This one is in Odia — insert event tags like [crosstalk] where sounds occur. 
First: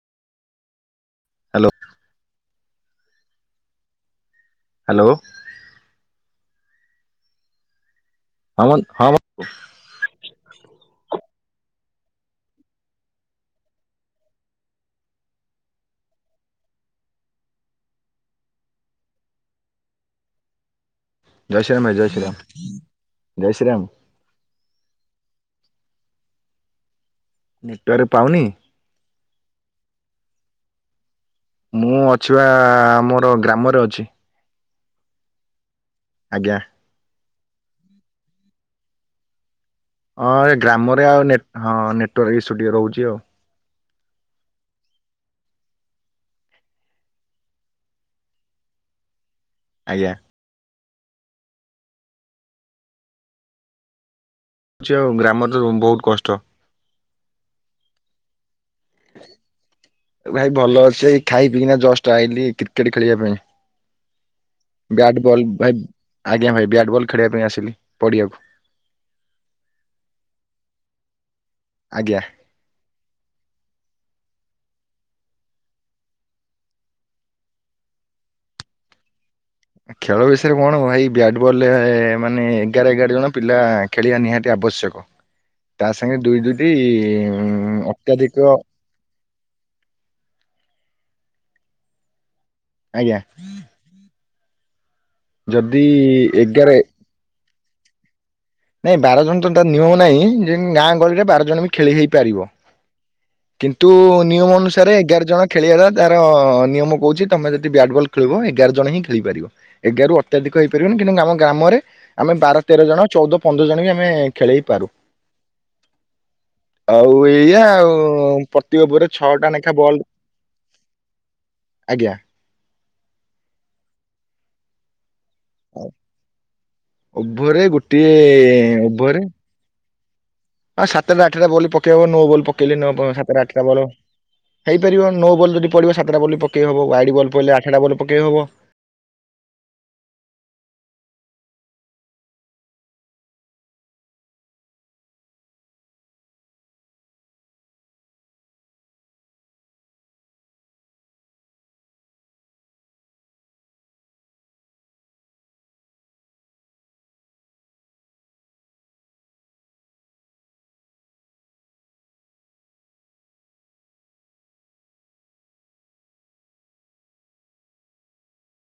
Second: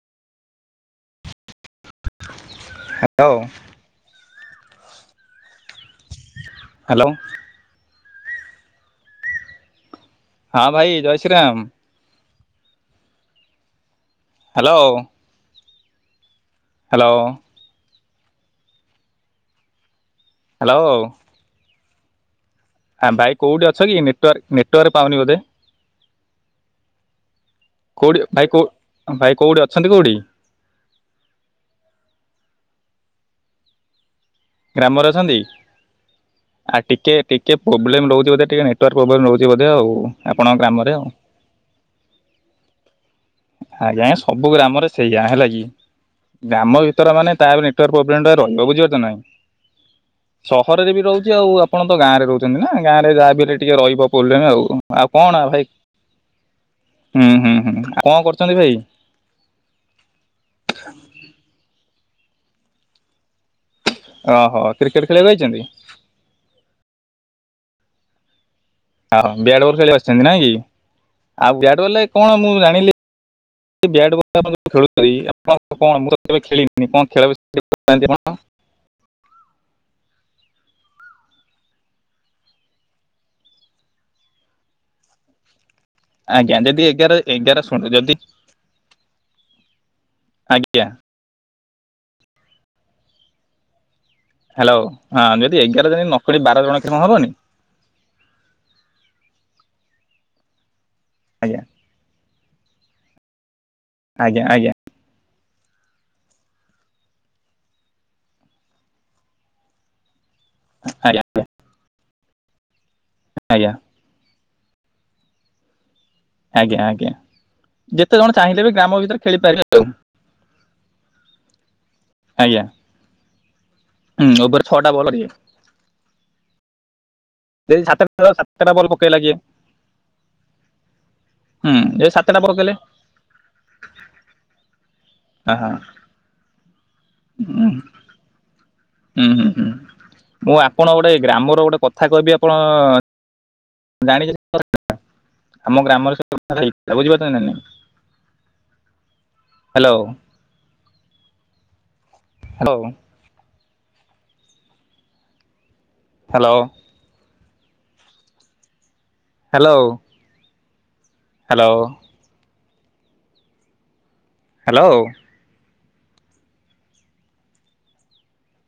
Hello. Hello. Hello. Hello. Aman ହମ ହଁ ଭାଇ ଜୟ Shri Ram. Hello. Hello. Hello. Shriram ଭାଇ ଜୟ ଶ୍ରୀରାମ୍। ଆ ଭାଇ କୋଉଟି ଅଛକି ନେଟୱାର୍କ ନେଟୱାର୍ ପାଉନି ବୋଧେ? ନେଟୱାର୍କ କୋଉଠି ଭାଇ ପାଉନି ଭାଇ କୋଉ ଭାଇ କୋଉଠି ଅଛନ୍ତି କୋଉଠି? ମୁଁ ଅଛି ବା ଆମର ଗ୍ରାମରେ ଅଛି। ଗ୍ରାମରେ ଅଛନ୍ତି ଆଜ୍ଞା ଆ ଟିକେ ଟି କେ ପୋବ୍ଲେମ୍ ରହୁଚି ବୋଧେ ଟିକେ ନେଟୱାକ ପୋବ୍ଲେମ୍ ରହୁଚି ବୋଧେ ହଁ ଏ ଗ୍ରାମରେ ଆଉ ନେ ହଁ ନେଟୱାର୍କ ଇସୁ ଟିକେ ରହୁଚି ଆଉ। ଆଜ୍ଞା ସବୁ ଗ୍ରାମରେ ସେଇଆ ହେଲା କି। ଗ୍ରାମ ଭିତରମାନେ ତା ପରେ ନେଟୱର୍କ ପ୍ରୋବଲେମ୍ ଟା ରହିବ ବୁଝିପାରୁଚ ନାଇ? ଆଜ୍ଞା। ହରେଦେବି ରହୁଚି ଆଉ ଆପଣ ତ ଗାଁରେ ରହୁଚନ୍ତି ନା ଗାଁରେ ଯାହା ବି ହେଲେ ଟିକେ ରହିବ। କୋଲ୍ ଦେମି ଆଉ ଅଛି ଆଉ କଣ ଆଉ ଗ୍ରାମରେ ଭାଇ ବହୁତ କଷ୍ଟ କଁ କରୁଚନ୍ତି ଭାଇ? ଭାଇ ଭଲ ଅଛି ଏଇ ଖାଇ ପିଇିକିନା ଜଷ୍ଟ ଆଇଲି କ୍ରିକେଟ ଖେଳିବା ପାଇଁ। ଓହୋ କ୍ରିକେଟ ବ୍ୟାଟ୍ ଖେଳିବାକୁ ବଲ୍ ଆଇଛନ୍ତି ଭାଇ ଆଜ୍ଞା ଭାଇ ବ୍ୟାଟ୍ ବଲ୍ ଖେଳିବା ପାଇଁ ଆସିଲି ପଡିଆକୁ। ଆଉ ବ୍ୟାଟ୍ ବଲ୍ ଖେଳିବାକୁ ଆସିଚନ୍ତି ନାଇଁ କି? ଆଉ ବ୍ୟାଟ୍ ବଲ୍ ରେ ଆଜ୍ଞା କଣ ମୁଁ ଜାଣିଲି। ବ୍ୟାଟ୍ ବ [unintelligible] ତ ଆପଣ ଯୋଉ ଖେଳୁଚନ୍ତି, ଆପଣଙ୍କ କଣ ମୁଁ ତ କେବେ ଖେଳିନି, କଁ ଖେଳ ବିଷୟରେ ଟିକେ କହୁନାହାଁନ୍ତି ଆପଣ। ଖେଳ ବିଷୟରେ କଣ ଭାଇ ବ୍ୟାଟ ବଲ ରେ ମାନେ ଏଗାର ଏଗାର ଜଣ ପିଲା ଖେଳିବା ନିହାତି ଆ ବଶ୍ୟକ। ଆଜ୍ଞା ଯଦି ଏଗାର ଏଗାର ଶଣୁ ଯଦି ଅତ୍ୟାଧିକ ଆଜ୍ଞା। ଆଜ୍ଞା। ହ୍ୟାଲୋ ହଁ ଯଦି ଏଗାର ଜଣ ନକରି ବାର ଏଗାର ଜଣ କଲେ ହବନି। ନାଇଁ ବାର ଜଣ ତ ତା ନିୟମ ନାହିଁ ଯେ ଗାଁ ଗହଳିରେ ବାର ଆଜ୍ଞା ଜଣ ବି ଖେଳି ହେଇ ପାରିବ। କିନ୍ତୁ ଆଜ୍ଞା ନିୟମ ଆଜ୍ଞା ଅନୁସାରେ ଏଗାର ଜଣ ଖେଳିବା ତାର ନିୟମ କହୁଚି ତମେ ଯଦି ବ୍ୟାଟ ବଲ୍ ଖେଳିବ ଏଗାର ଜଣ ହିଁ ଖେଳିପାରିବ ଏଗାରରୁ ଅ ଅତ୍ୟଧିକ ହେଇପାରିବନି ଆଜ୍ଞା କିନ୍ତୁ ଆମ ଗ୍ରାମରେ ଆମେ ବାର ତେର ଜଣ ଚଉଦ ଆଜ୍ଞା ପନ୍ଦର ଜଣ ବି ଆମେ ଖେଳେଇ ପାରୁ। ଆଜ୍ଞା ଆଜ୍ଞା ଆଉ ଏଇଆ ଯେତେ ଆଉ ଜଣ ଚାହିଁଲେ ବି ପ୍ରତି ଗ୍ରାମ ଓଭର ରେ ଭିତରେ ଛଅଟା ଖେଳିପାରିବେ ନେଖା ଆଉ ବଲ ଆଜ୍ଞା। ହୁଁ ଓଭର ରେ ଛଅଟା ବଲ [unintelligible] ଓଭରରେ ଯଦି ଗୋଟିଏ ସାତଟା ସାତଟା ବଲ୍ ଓଭର ପକେଇଲା ରେ କିଏ ହଁ ସାତଟା ଆଠଟା ବଲ ହୁଁ ପକେଇବ ଯଦି ନୋ ସାତଟା ବଲ ବଲ୍ ପକେଇଲେ ନୋ ବ ସାତଟ ଆଠଟା ବଲ ହେଇପାରିବ ନୋ ହଁ ବଲ୍ ଯଦି ପଡିବ ସାତଟା ବଲ ପକେଇବ ୱାଇଡି ବଲ୍ ପଇଲେ ହଁ ଆଠଟା ବଲ ପକେଇ ହବ। ହୁଁ ହୁଁ ହୁଁ ମୁଁ ଆପଣ ଗୋଟେ ଗ୍ରାମର ଗୋଟେ କଥା କହିବି ଆପଣ ଜାଣି [unintelligible] ଆମ ଗ୍ରାମରେ ସେ କଥା ଟା ହେଇଥିଲା ବୁଝିପାରୁଚ ନାଇଁ? Hello. Hello. Hello. Hello. Hello. Hello.